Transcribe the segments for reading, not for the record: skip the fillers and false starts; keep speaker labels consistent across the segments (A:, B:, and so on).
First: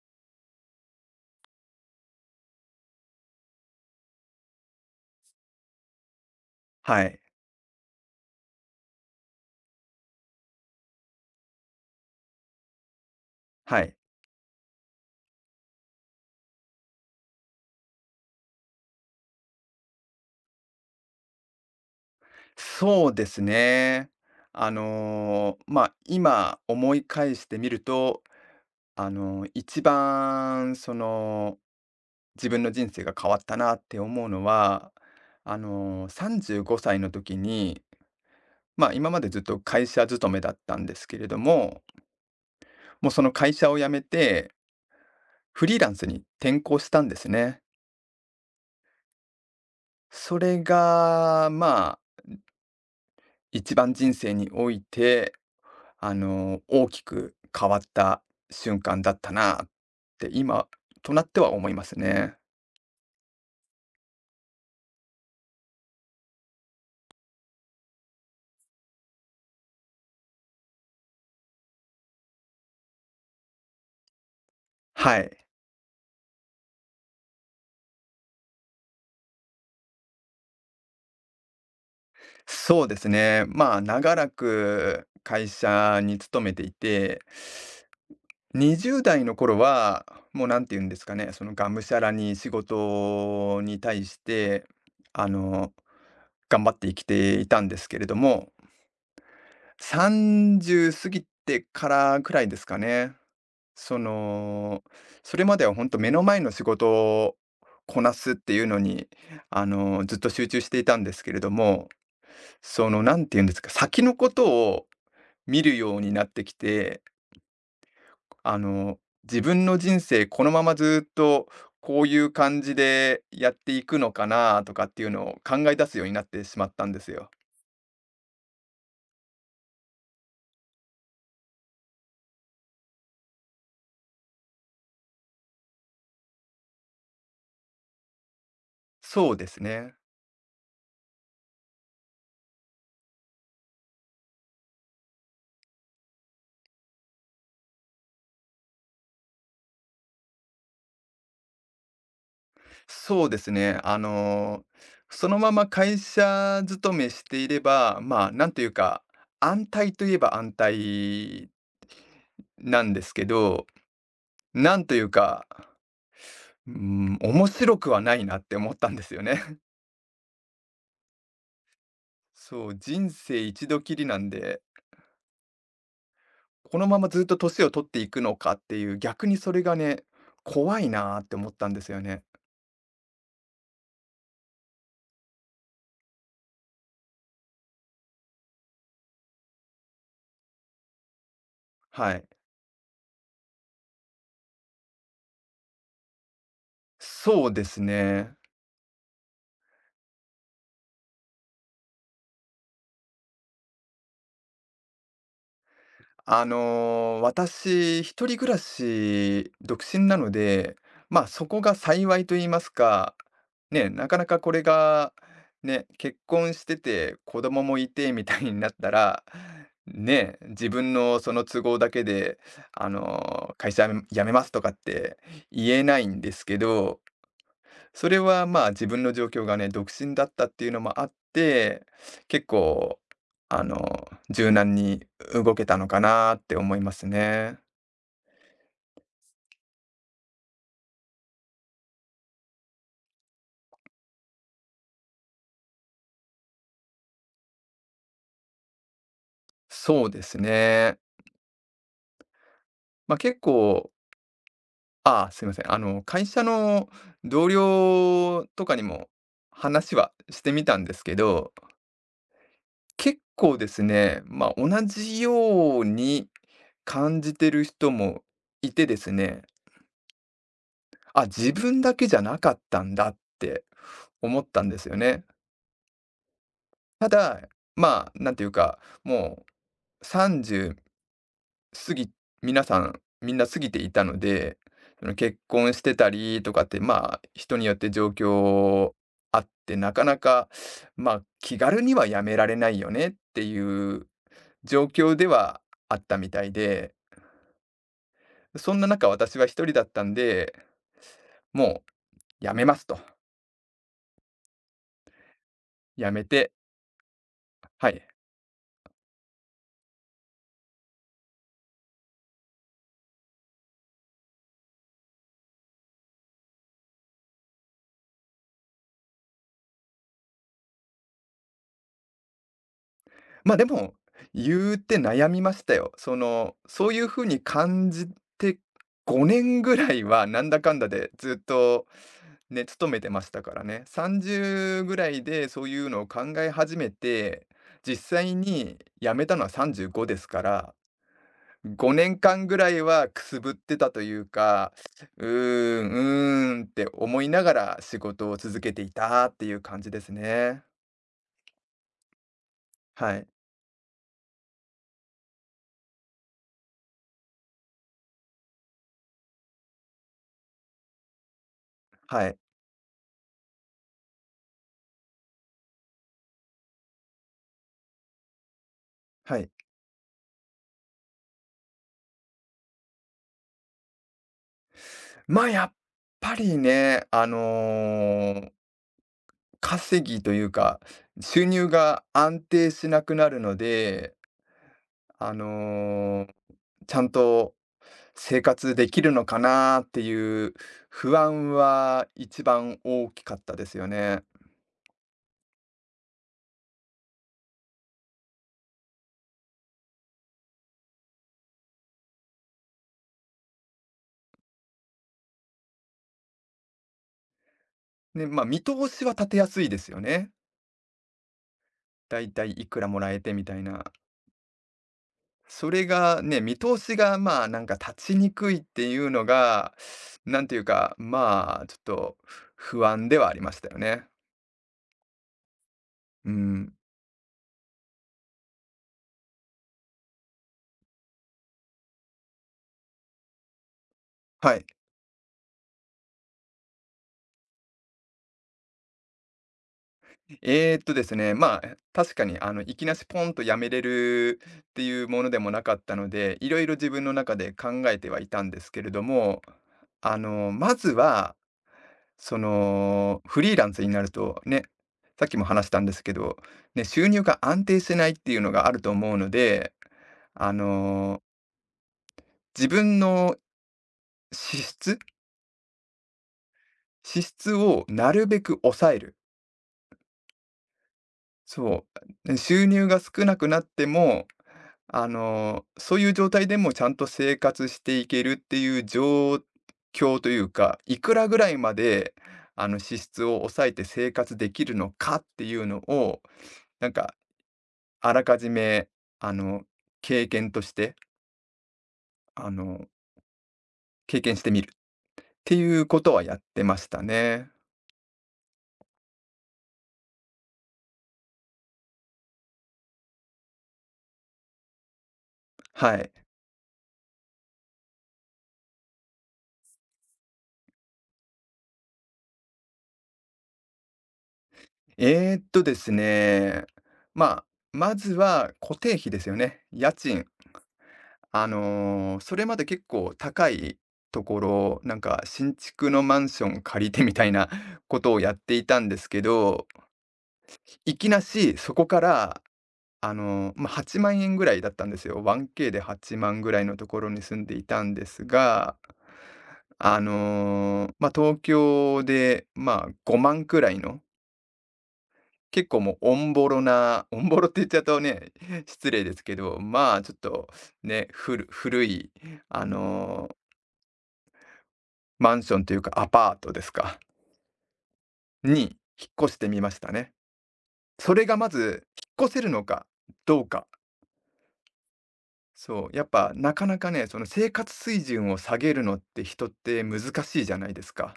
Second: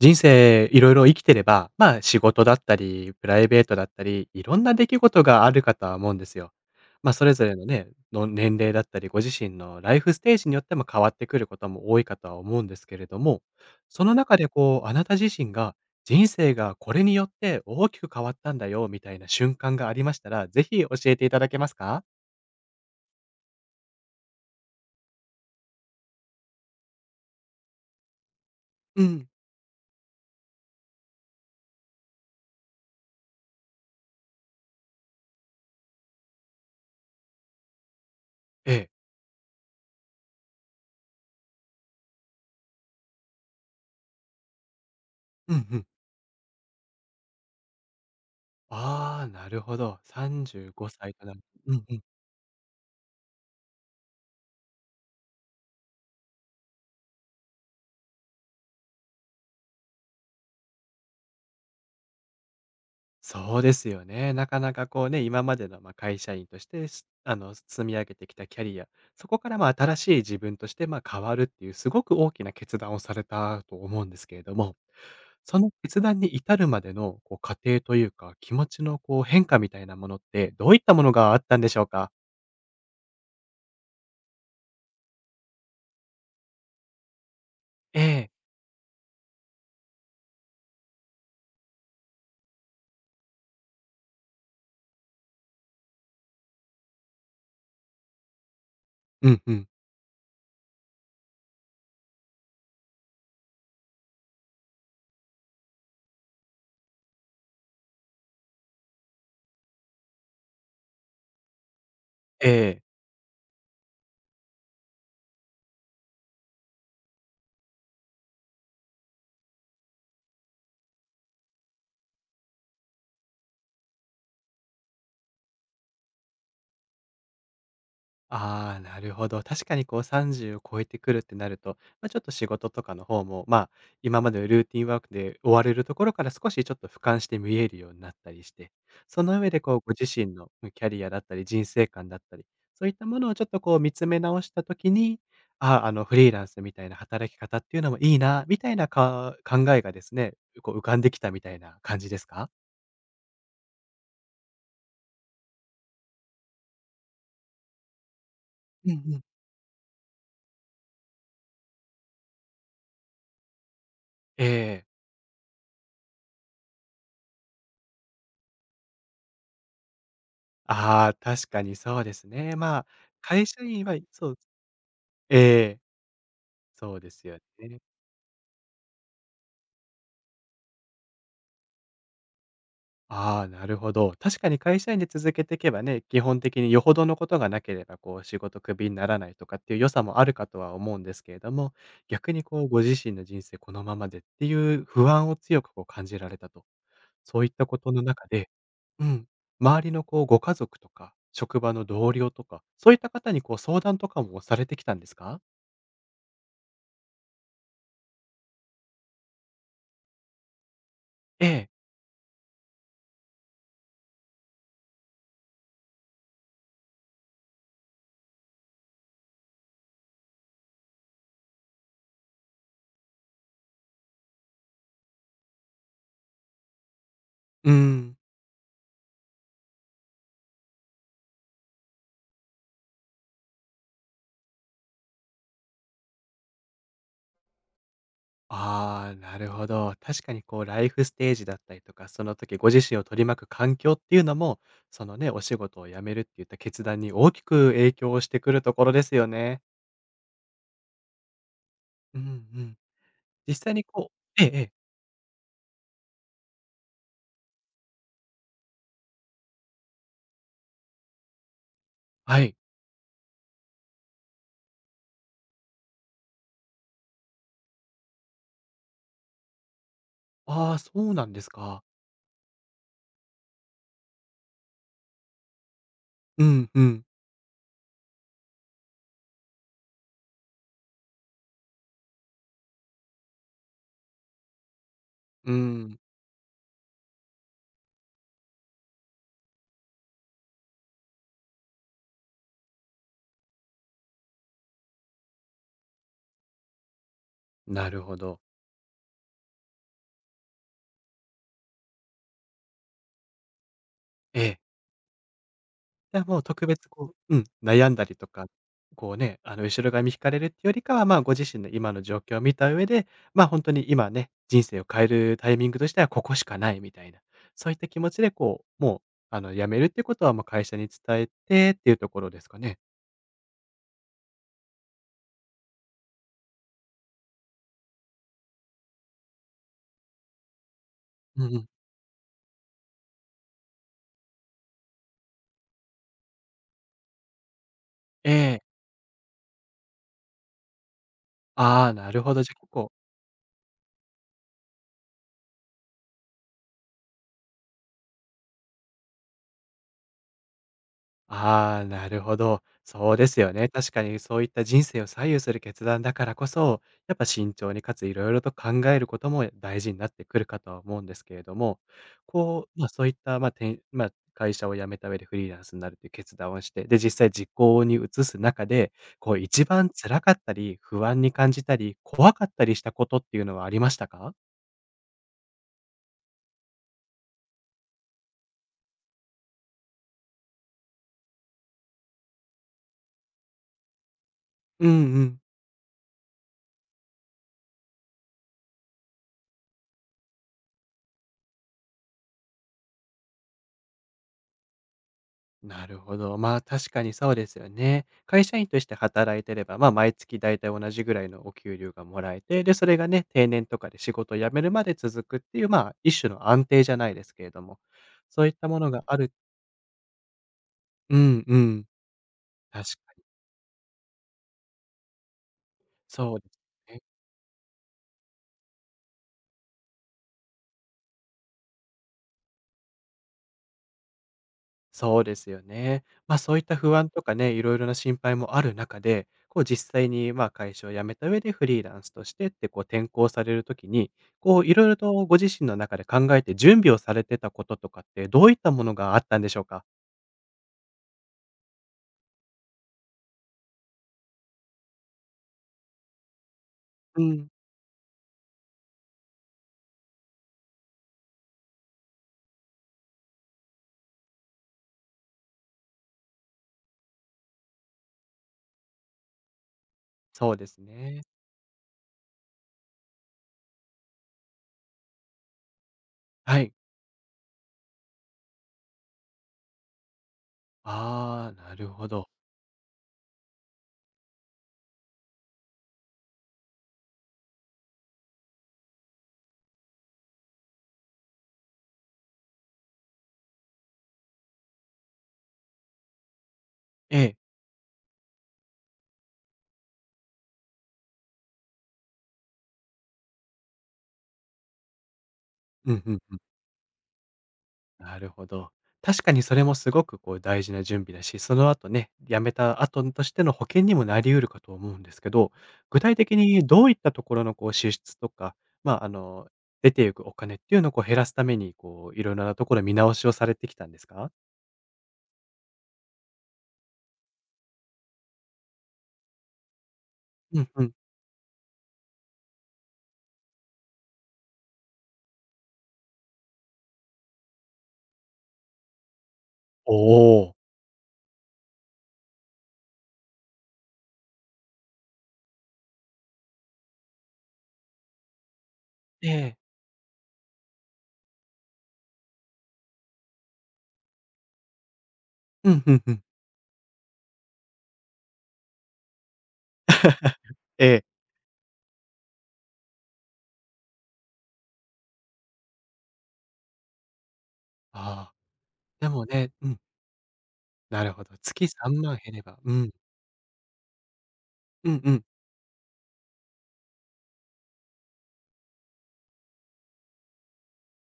A: 人生いろいろ生きてれば、まあ、仕事だったり、プライベートだったり、いろんな出来事があるかとは思うんですよ。
B: は
A: まあ、
B: い、
A: それぞれのね、の年齢だったり、ご自身のライフステージによっても変わってくることも多いかとは思うんですけれども、
B: はい。
A: その中でこう、あなた自身が人生がこれによって大きく変わったんだよ、みたいな瞬間がありましたら、ぜひ教えていただけますか？
B: そうですね。今思い返してみると、
A: うん。
B: 一番自分の人生が変わったなって思うのは、35歳の時に、
A: ええ。
B: 今までずっと会社勤めだったんですけれども、もうその会社を辞めて、
A: う
B: フ
A: ん
B: リ
A: う
B: ー
A: ん。
B: ランスに転向したんですね。
A: ああ、なるほど。
B: それ
A: 35歳となる。
B: が、
A: うん
B: ま
A: う
B: あ
A: ん。
B: 一番人生において、大きく変わった瞬間だったなって今となっては思いますね。
A: そうですよね。なかなかこうね、今までのまあ会社員として、あの、積み上げてきたキャリア、そこからまあ新しい自分としてまあ変わるっていう、すごく大きな決断をされたと思うんですけれども、
B: はい。
A: その決断に至るまでのこう過程というか、気持ちのこう変化みたいなものって、どういったものがあったんでしょうか？
B: そうですね。まあ、長らく会社に勤めていて、
A: ええ。
B: 20代の頃は、もうなんて言うんですかね、がむしゃらに仕事に対して、あの、頑張って生きていたんですけれども、
A: うんうん。
B: 30過ぎてからくらいですかね。その、それまでは本当目の前の仕事をこなすっていうのに、ずっと集中していたんですけれども、
A: ええ。
B: なんていうんですか、先のことを見るようになってきて、あの、自分の人生このままずっとこういう感じでやっていくのかなとかっていうのを考え出すようになってしまったんですよ。
A: ああ、なるほど。確かにこう30を超えてくるってなると、まあ、ちょっと仕事とかの方も、まあ、今までのルーティンワークで追われるところから少しちょっと俯瞰して見えるようになったりして、そ
B: そう
A: の
B: で
A: 上
B: す
A: でこう
B: ね。
A: ご自身の、うん、キャリアだったり人生観だったり、そういったものをちょっとこう見つめ直した時に、ああ、あのフリーランスみたいな働き方っていうのもいいな、みたいなか考えがですね、こう浮かんできたみたいな感じですか？
B: そうですね。そのまま会社勤めしていれば、まあ、なんという
A: うんう
B: か、
A: ん。
B: 安泰といえば安泰なんですけど、
A: え
B: なん
A: え。
B: というか、うん、面白くはないなって思ったんですよね。
A: ああ、確かにそうですね。
B: そう、
A: まあ、
B: 人生
A: 会社
B: 一度
A: 員
B: き
A: は
B: りなん
A: そう、
B: で、
A: ええ、
B: この
A: そ
B: ま
A: う
B: ま
A: で
B: ずっ
A: す
B: と
A: よ
B: 年を
A: ね。
B: 取っていくのかっていう、逆にそれがね、怖いなーって思ったんですよね。
A: ああ、なるほど。確かに会社員で続けていけばね、基本的によほどのことがなければ、こう仕事クビにならないとかっていう良さもあるかとは思うんですけれども、
B: はい。
A: 逆にこうご自身の人生このままでっていう不安を強くこう感じられたと。そう
B: そ
A: いっ
B: うで
A: たこ
B: す
A: との中
B: ね。
A: で、うん、周りのこうご家族とか、職場の同僚とか、そういった方にこう相談とかもされてきたんですか？
B: 私、一人暮らし、独身なので、まあ、そ
A: え
B: こ
A: え、
B: が幸いと言いますか、ね、なかなかこれが、ね、結婚してて、子供もいてみたいになったら、ね、自分のその都合だけで、会社辞めますとかって言えないんですけど、
A: うー
B: そ
A: ん。
B: れは、まあ、自分の状況がね、独身だったっていうのもあって、結構、柔軟に動けたのかなって思いますね。
A: ああ、なるほど。確かにこうライフステージだったりとか、その時ご自身を取り巻く環境っていうのも、そのね、お仕事を辞めるっていった決断に大きく影響をしてくるところですよね。
B: そうですね。
A: うんうん。
B: まあ、結
A: 実際に
B: 構、
A: こう、ええええ、
B: ああ、すいません。会社の同僚とかにも話はしてみたんですけど、
A: はい。
B: 結構ですね、まあ、同じように感じてる人もいてですね、
A: ああ、そう
B: あ、
A: なんです
B: 自分
A: か。
B: だけじゃなかったんだって思ったんですよね。
A: うんうん。
B: ただ、まあ、なんていうか、もう30過ぎ皆さん、みんな過ぎていたので、その結
A: う
B: 婚して
A: ん、
B: たりとかって、まあ、人によって状況あって、なかなか、まあ、気軽にはやめられないよねっていう状況ではあったみたいで、
A: なるほど。
B: そんな中、私は一人だったんで、もうやめますと。
A: ええ。
B: や
A: じゃ
B: め
A: あ、もう
B: て、
A: 特別こう、うん、
B: は
A: 悩んだ
B: い。
A: りとか、こうね、あの、後ろ髪引かれるっていうよりかは、まあ、ご自身の今の状況を見た上で、まあ、本当に今ね、人生を変えるタイミングとしてはここしかないみたいな、そういった気持ちでこう、もう、あの、辞めるっていうことはもう会社に伝えてっていうところですかね？
B: でも、言うて悩みましたよ。そういう風に感じて5年ぐらいはなんだかんだでずっ
A: うんうん。
B: とね、勤めてましたからね。30ぐらいでそういうのを考え始めて、実
A: え
B: 際
A: え。
B: に辞めたのは35ですから、
A: ああー、
B: 5
A: なるほ
B: 年
A: ど。
B: 間
A: じゃ、
B: ぐ
A: 結
B: らい
A: 構、
B: はくすぶってたというか、「うーん、うーん」って思いながら仕事を続けていたっていう感じですね。
A: ああ、なるほど。そ
B: は
A: う
B: い、
A: ですよね。確かにそういった人生を左右する決断だからこそ、やっぱ慎重にかついろいろと考えることも大事になってくるかとは思うんですけれども、
B: はい、
A: こう、ま、そういった、まあ、会社を辞めた上でフリーランスになるという決断をして、で、実際実行に移す中で、こ
B: は
A: う
B: い。
A: 一番辛かったり、不安に感じたり、怖かったりしたことっていうのはありましたか？
B: まあ、やっぱりね、稼ぎというか、収入が安定しなくなるので、
A: うんう
B: あ
A: ん、
B: の、ちゃんと生活できるのかなっていう不安は一番大きかったですよね。
A: なるほど。まあ、確かにそうですよね。会社員として働いてれば、まあ、毎月大体同じぐらいのお給料がもらえて、で、それがね、定年とかで仕事を辞めるまで続くっていう、まあ、一種の安定じゃないですけれども、
B: で、ま、
A: そういっ
B: 見
A: たも
B: 通
A: のが
B: しは
A: あ
B: 立
A: る。
B: てやすいですよね。
A: うんうん、
B: だいたいいく
A: 確
B: らもら
A: か
B: え
A: に。
B: てみたいな。それが
A: そ
B: ね、
A: うで
B: 見
A: す
B: 通し
A: ね。
B: が、まあ、なんか立ちにくいっていうのが、なんていうか、まあ、ちょっと不安ではありましたよね。
A: そうですよね。
B: う
A: まあ、そういっ
B: ん。
A: た不安とかね、いろいろな心配もある中で、こう実際に、ま、会社を辞めた上でフリーランスとしてって、こう転向されるときに、
B: は
A: こ
B: い。
A: ういろいろとご自身の中で考えて準備をされてたこととかって、どういったものがあったんでしょうか？
B: ですね、まあ、確かに、いきなしポンとやめれるっていうものでもなかったので、いろいろ自分の
A: う
B: 中
A: ん。
B: で考えてはいたんですけれども、まずは、フリーランスになると、ね、さっきも話したんですけど、ね、収入が安定してないっていうのがあると思うので、あ
A: そうです
B: の、
A: ね。
B: 自分の支出
A: はい。
B: 支出をなるべく抑える。
A: ああ、な
B: そ
A: るほ
B: う。
A: ど。
B: ね、収入が少なくなっても、そういう状態でもちゃんと生活していけるっていう状況というか、いくらぐらいまで、支出を抑えて生活できるのかっていうのを、なんか
A: ええ。
B: あらかじめ、あの、経験として、あの、経験してみるっていう
A: う
B: こ
A: ん
B: とはや
A: うん。
B: ってましたね。
A: なるほど。確かにそれもすごくこう大事な準備だし、その後ね、辞めた後としての保険にもなり得るかと思うんですけど、
B: は
A: 具
B: い。
A: 体的にどういったところのこう支出とか、まあ、あの、出ていくお金っていうのをこう減らすために、こう、いろいろなところ見直しをされてきたんですか？
B: ですね、まあ、まずは固定費ですよね。家賃。
A: うんうん。
B: それまで結構高いところ、なんか新築のマンション借りてみたいなことをやっていたんですけど、
A: おお。
B: いきなしそこから、まあ、8万円ぐらいだったんですよ。1K で8万ぐらいのところに住んでいたんですが、
A: ええ。
B: 東京で、まあ、5万くらいの、結
A: う
B: 構
A: ん
B: も
A: う
B: う
A: んうん。
B: おんぼろって言っちゃうとね、失礼ですけど、まあ、ちょっと
A: え
B: ね、
A: え。
B: 古い、あの、マンションというかアパートですか、
A: ああ、
B: に引
A: で
B: っ
A: も
B: 越して
A: ね、
B: み
A: う
B: ま
A: ん、
B: したね。
A: なる
B: そ
A: ほ
B: れ
A: ど。
B: がま
A: 月
B: ず、
A: 3万
B: 引っ越
A: 減
B: せ
A: れ
B: る
A: ば、
B: の
A: う
B: か
A: ん、
B: どうか。
A: うんうん。
B: そう、やっぱなかなかね、その生活水準を下げるのって人って難しいじゃないですか。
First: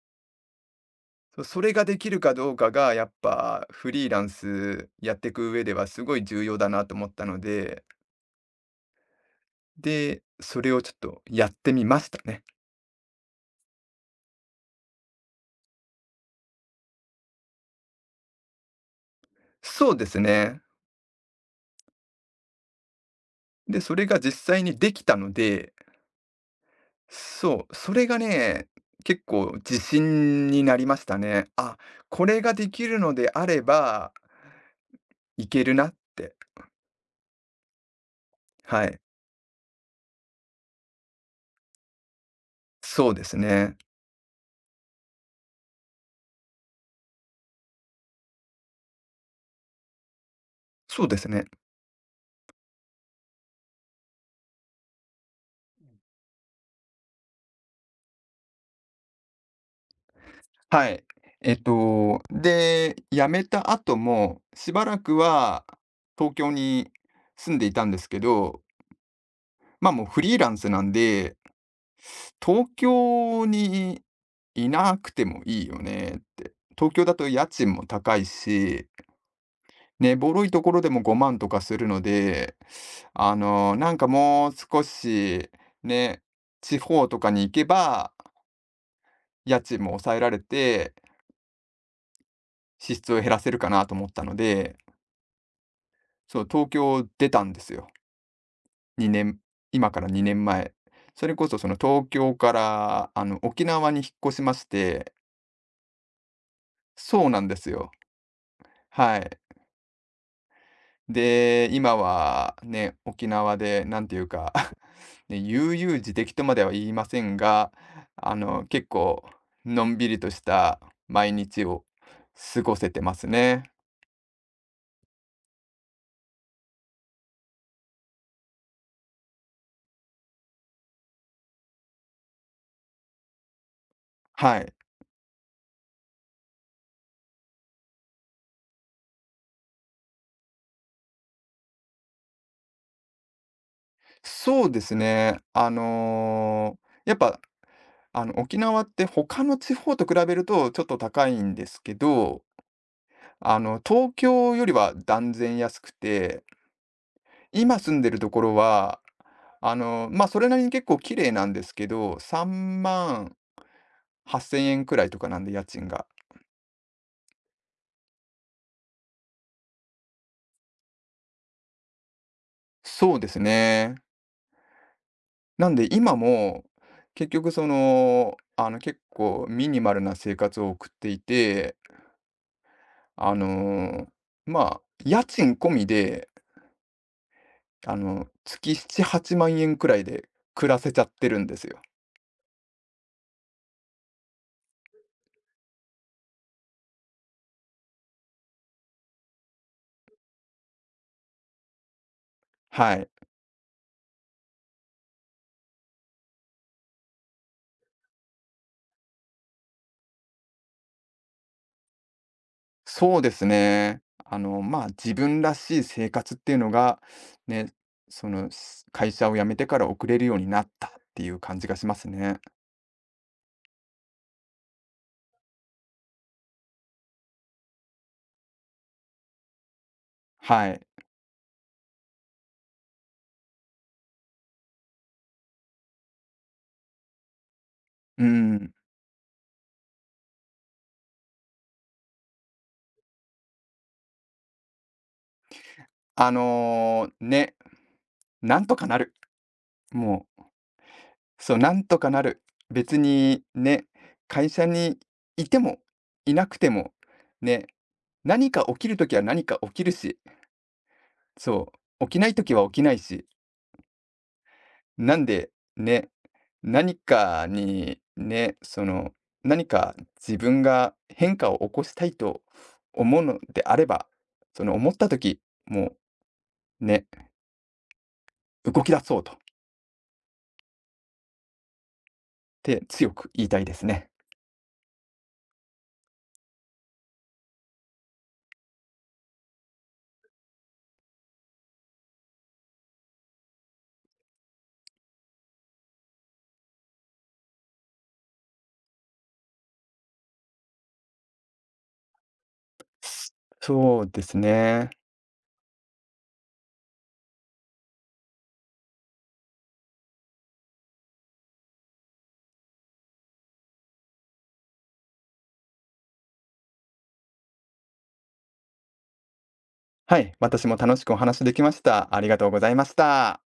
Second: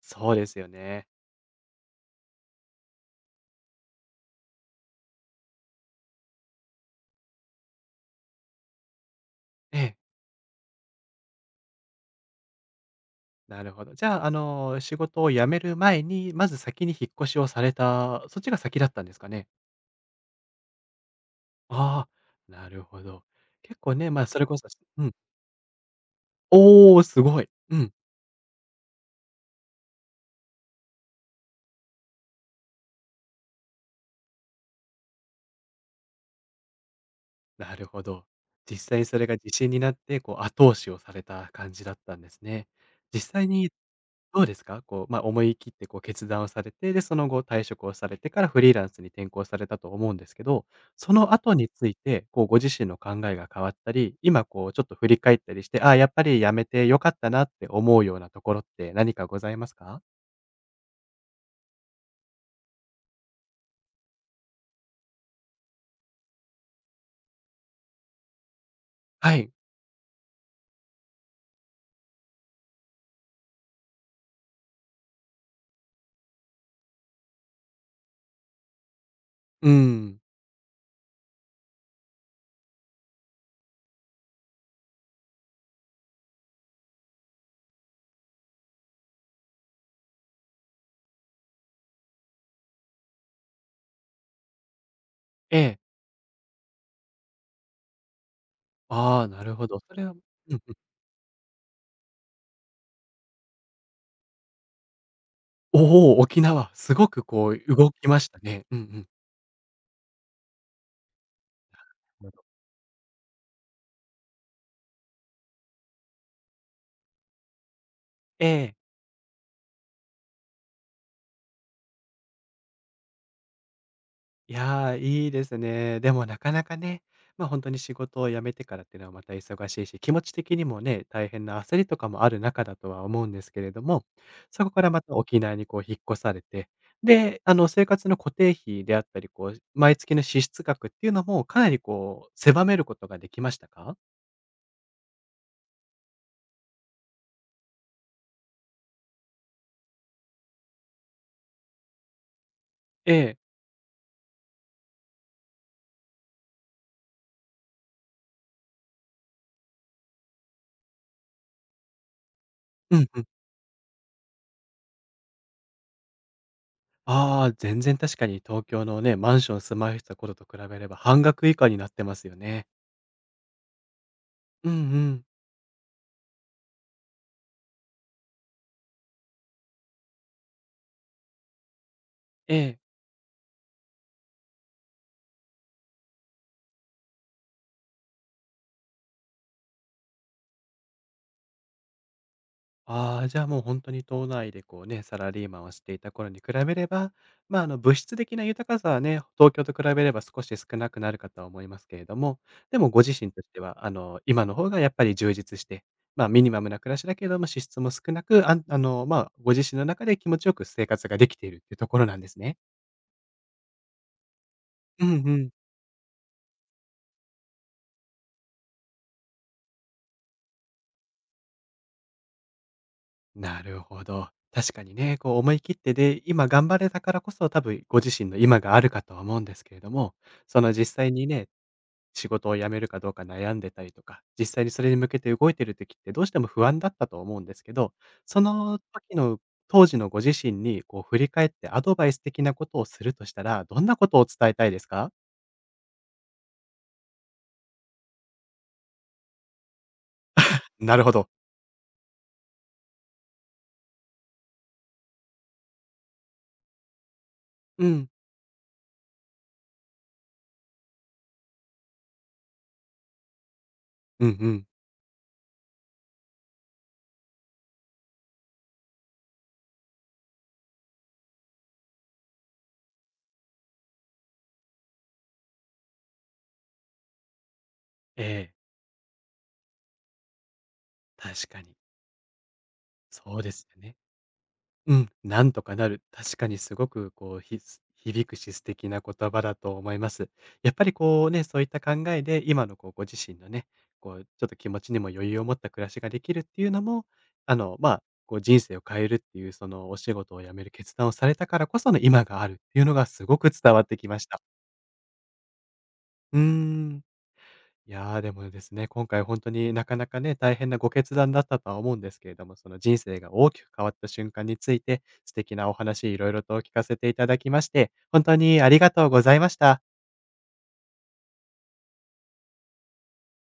A: そうですよね。
B: それができるかどうかが、やっぱフリーランスやっていく上ではすごい重要だなと思ったので、
A: ええ。
B: で、それをちょっとやってみましたね。
A: なるほど。じゃあ、あの、仕事を辞める前に、まず先に引っ越しをされた、そっちが先だったんですかね？
B: そうですね。
A: ああ、なるほど。結
B: で、そ
A: 構
B: れ
A: ね、
B: が
A: まあ、それ
B: 実
A: こ
B: 際
A: そ、
B: にでき
A: うん。
B: たので、
A: おお、すごい。
B: そう、
A: う
B: そ
A: ん。
B: れがね、結構自信になりましたね。あ、これができるのであれば、いけるなって。
A: なるほど。実
B: はい。
A: 際それが自信になって、こう、後押しをされた感じだったんですね。
B: そう
A: 実
B: です
A: 際に
B: ね。
A: どうですか？こう、まあ、思い切ってこう決断をされて、で、その後退職をされてからフリーランスに転向されたと思うんですけど、
B: そう
A: そ
B: です
A: の
B: ね。
A: 後について、こう、ご自身の考えが変わったり、今こうちょっと振り返ったりして、ああ、やっぱりやめて良かったなって思うようなところって何かございますか？
B: はい。で、辞めた後も、しばらくは東京に住んでいたんですけど、
A: はい。
B: まあ、もうフリーランスなんで、東京にいなくてもいいよねって。東京だと家賃も高いし、
A: う
B: ね、
A: ん。
B: ボロいところでも5万とかするので、なんかもう少し、ね、地方とかに行けば、家賃も抑えられて、支出を減らせるかなと思ったので、
A: ええ。
B: そう、東京を出たんですよ。
A: あ
B: 2
A: あ、
B: 年
A: なるほど。
B: 今
A: そ
B: か
A: れ
B: ら
A: は、
B: 2
A: う
B: 年
A: ん。
B: 前。それこそその東京から、沖縄に引っ越しまして、
A: おお、沖縄。すごく
B: そうなん
A: こ
B: で
A: う
B: すよ。
A: 動きましたね。うんうん。
B: はい。で、今
A: なるほ
B: は
A: ど。
B: ね、沖縄でなんていうか ね、悠々自適とまでは言いませんが、
A: ええ。
B: 結構のんびりとした毎日を過ごせてますね。
A: いや、いいですね。でもなかなかね、ま、ほんとに仕事を辞めてからっていうのはまた忙しいし、気持ち的にもね、大変な焦りとかもある中だとは思うんですけれども、
B: は
A: そこ
B: い。
A: からまた沖縄にこう引っ越されて、で、あの、生活の固定費であったり、こう毎月の支出額っていうのもかなりこう狭めることができましたか？
B: そうですね。やっぱ沖縄って他の地方と比べるとちょっと高いんですけど、
A: ええ。
B: 東京よりは断然安くて、今住んでるところは、それなりに結構綺麗なんですけど、3
A: うんうん。
B: 万8千円くらいとかなんで、家賃が。
A: ああ、全然確かに東京のね、マンション住まいした頃と比べれば半額以下になってますよね。
B: そうですね。
A: うんうん。
B: なんで今も、結局結構ミニマルな生活を送っていて、
A: ええ。
B: あの、まあ、家賃込みで月7、8万円くらいで暮らせちゃってるんですよ。
A: ああ、じゃあもう本当に島内でこうね、サラリーマンをしていた頃に比べれば、ま、あの、物質的な豊かさはね、東京と比べれば少し少なくなるかとは思いますけれども、でも
B: は
A: ご
B: い。
A: 自身としては、あの、今の方がやっぱり充実して、ま、ミニマムな暮らしだけれども、支出も少なく、あの、ま、ご自身の中で気持ちよく生活ができているっていうところなんですね。
B: そうですね。まあ、
A: うん
B: 自
A: う
B: 分
A: ん。
B: らしい生活っていうのが、ね、その、会社を辞めてから送れるようになったっていう感じがしますね。
A: なるほど。確かにね、こう思い切ってで、今頑張れたからこそ多分ご自身の今があるかとは思うんですけれども、そ
B: は
A: の
B: い。
A: 実際にね、仕事を辞めるかどうか悩んでたりとか、実際にそれに向けて動いてる時ってどうしても不安だったと思うんですけど、
B: う
A: そ
B: ん。
A: の時の当時のご自身にこう振り返ってアドバイス的なことをするとしたら、どんなことを伝えたいですか？
B: ね、なんとかなる。もう、
A: なるほど。
B: そう、なんとかなる。別にね、会社にいてもいなくても、ね、
A: うん。
B: 何か起きるときは何か起きるし、そう、起きない時は起きないし、
A: うんうん。
B: なんでね、何かにね、何か自分が変化を起こしたいと思うのであれば、その思った時、もうね、
A: ええ、
B: 動き出そうとっ
A: 確かに。
B: て強く
A: そう
B: 言い
A: で
B: たい
A: す
B: で
A: よ
B: す
A: ね。
B: ね。
A: うん、なんとかなる。確かにすごくこう、響くし素敵な言葉だと思います。やっぱりこうね、そういった考えで今のこうご自身のね、こうちょっと気持ちにも余裕を持った暮らしができるっていうのも、あの、まあ、こう人生を変えるっていうそのお仕事を辞める決断をされたからこその今があるっていうのがすごく伝わって
B: そ
A: き
B: う
A: ま
B: で
A: し
B: す
A: た。
B: ね。
A: うーん。いやー、でもですね、今回本当になかなかね、大変なご決断だったとは思うんですけれども、その人生が大きく変わった瞬間について、素敵なお話いろいろと聞かせていただきまして、本当にありがとうございました。
B: はい、私も楽しくお話できました。ありがとうございました。